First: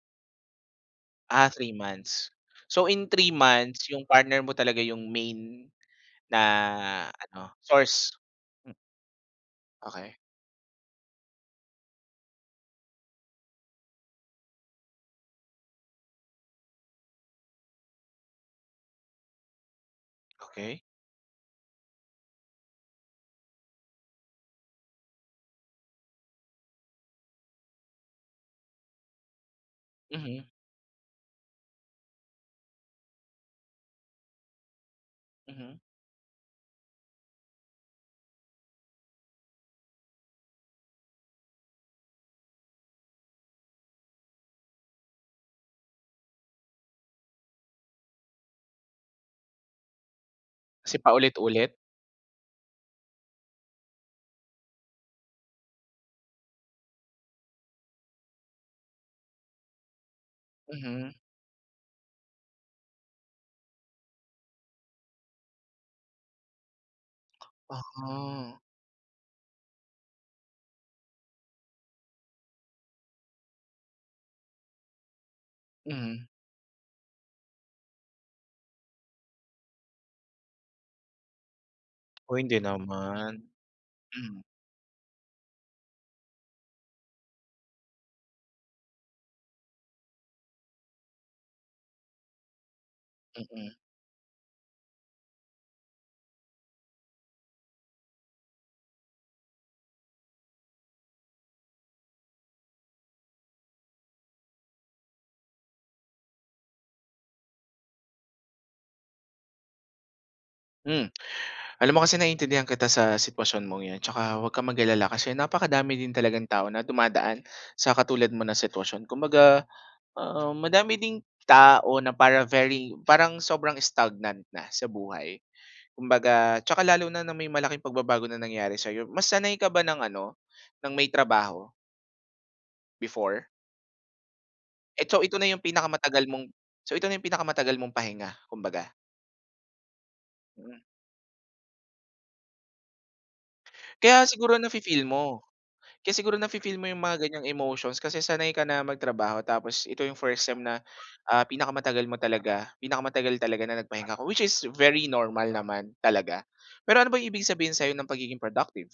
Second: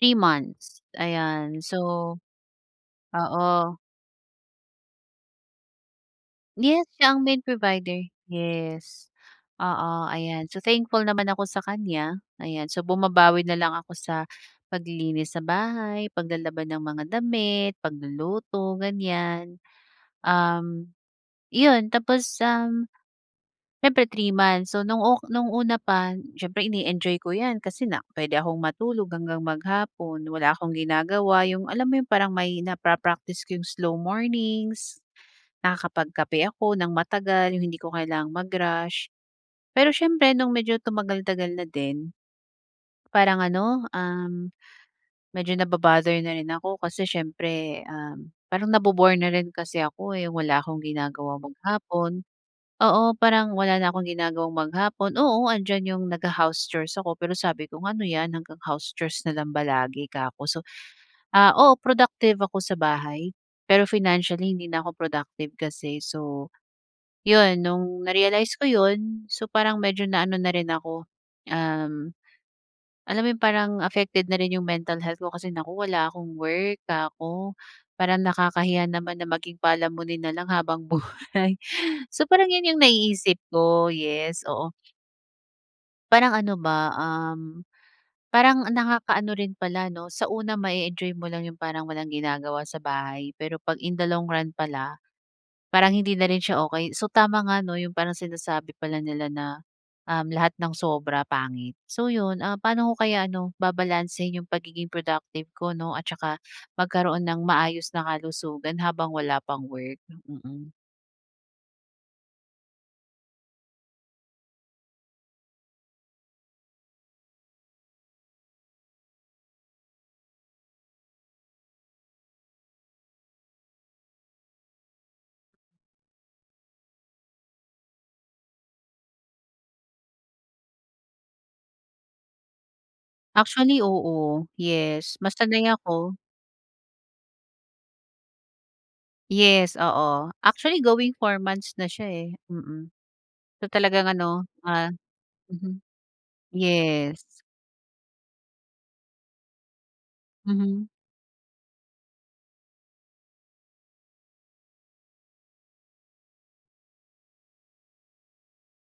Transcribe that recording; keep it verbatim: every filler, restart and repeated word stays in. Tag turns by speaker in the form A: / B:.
A: Three months,
B: Ah,
A: ayan.
B: three
A: So
B: months. So, in three
A: oo.
B: months yung partner mo talaga yung main
A: Yes,
B: na
A: siya ang main
B: ano,
A: provider.
B: source? Hmm.
A: Yes, oo.
B: Okey.
A: Ayan, so thankful naman ako sa kanya. Ayan, so bumabawi nalang ako sa paglilinis sa bahay, paglalaba ng mga damit, pagluluto, ganyan.
B: Okey.
A: Um, 'yon tapos, um, siyempre three months, so nung ok nung una pa, siyempre ine-enjoy ko yan, kasi na pwede akong matulog hanggang maghapon,
B: Mhm.
A: wala akong ginagawa. Yung alam mo yung parang may napa-practice ko yung slow mornings,
B: Mhm.
A: nakakapagkape ako nang matagal, yung hindi ko kailangang mag-rush. Pero siyempre nung medyo tumagal-tagal na din, Parang ano, um, medyo naba-bother na rin ako, kasi siyempre, um, parang nabo-bore na rin kasi ako, eh, wala akong
B: Kasi
A: ginagawa
B: paulit-ulit?
A: maghapon. Oo, parang wala na akong ginagawang maghapon, oo, nandiyan yung nagha-house chores ako pero sabi ko, "Ano yan, hanggang house chores na lang ba lagi?" 'ka ko. So,
B: Mhm.
A: ah, oo, productive ako sa bahay, pero financially hindi na ako productive kasi. So, 'yon, nung
B: Uh-huh.
A: na-realize ko 'yon, so parang medyo na ano na rin ako, um, alam mo 'yon, parang affected na rin yung mental health ko kasi, "Naku, wala
B: Mhm.
A: akong work." 'ka ko. Parang nakakahiya naman na maging palamunin nalang habang buhay. So,
B: Uy,
A: parang
B: hindi
A: 'yun yung naiisip
B: naman.
A: ko. Yes,
B: Hmm.
A: oo. Parang ano ba, um, parang nakakaano rin pala 'no, sa una ma-e-enjoy mo lang yung parang walang ginagawa sa bahay, pero
B: Mm.
A: 'pag in the long run pala, parang hindi na rin siya okey. So, tama nga, 'no, yung parang sinasabi pala nila na, um, lahat ng sobra pangit. So 'yon, ah, paano ko kaya ano, babalansehin yung pagiging productive ko 'no at saka magkaroon nang maayos na kalusugan habang wala pang work? Hmm, mm.
B: Hmm. Alam mo kasi naintindihan kita sa sitwasyon mong 'yan tsaka 'wag kang mag-alala kasi napakadami din talagang tao na dumadaan sa katulad mo na sitwasyon. Kumbaga, ah, madami ding tao na para very parang sobrang stagnant na sa buhay. Kumbaga tsaka lalo na, na may malaking pagbabago na nangyari sa'yo. Mas sanay ka ba ng ano, ng may trabaho? Before?
A: Actually, oo. Yes,
B: Eto
A: mas
B: ito na yung
A: sanay ako.
B: pinakamatagal mong so ito na yung pinakamatagal mong pahinga, kumbaga?
A: Yes, oo. Actually,
B: Mm.
A: going four months na siya, eh, mm. So talagang
B: Kaya
A: ano,
B: siguro
A: ah
B: nafi-feel mo.
A: mhm.
B: Kaya siguro nafi-feel mo yung mga
A: Yes.
B: ganyang emotions kasi sanay ka na magtrabaho tapos ito yung first time na,
A: Mhm.
B: ah, pinakamatagal mo talaga, pinakamatagal talaga na nagpahinga ka, which is very normal naman talaga. Pero ano ba yung ibig sabihin sa'yo ng pagiging productive?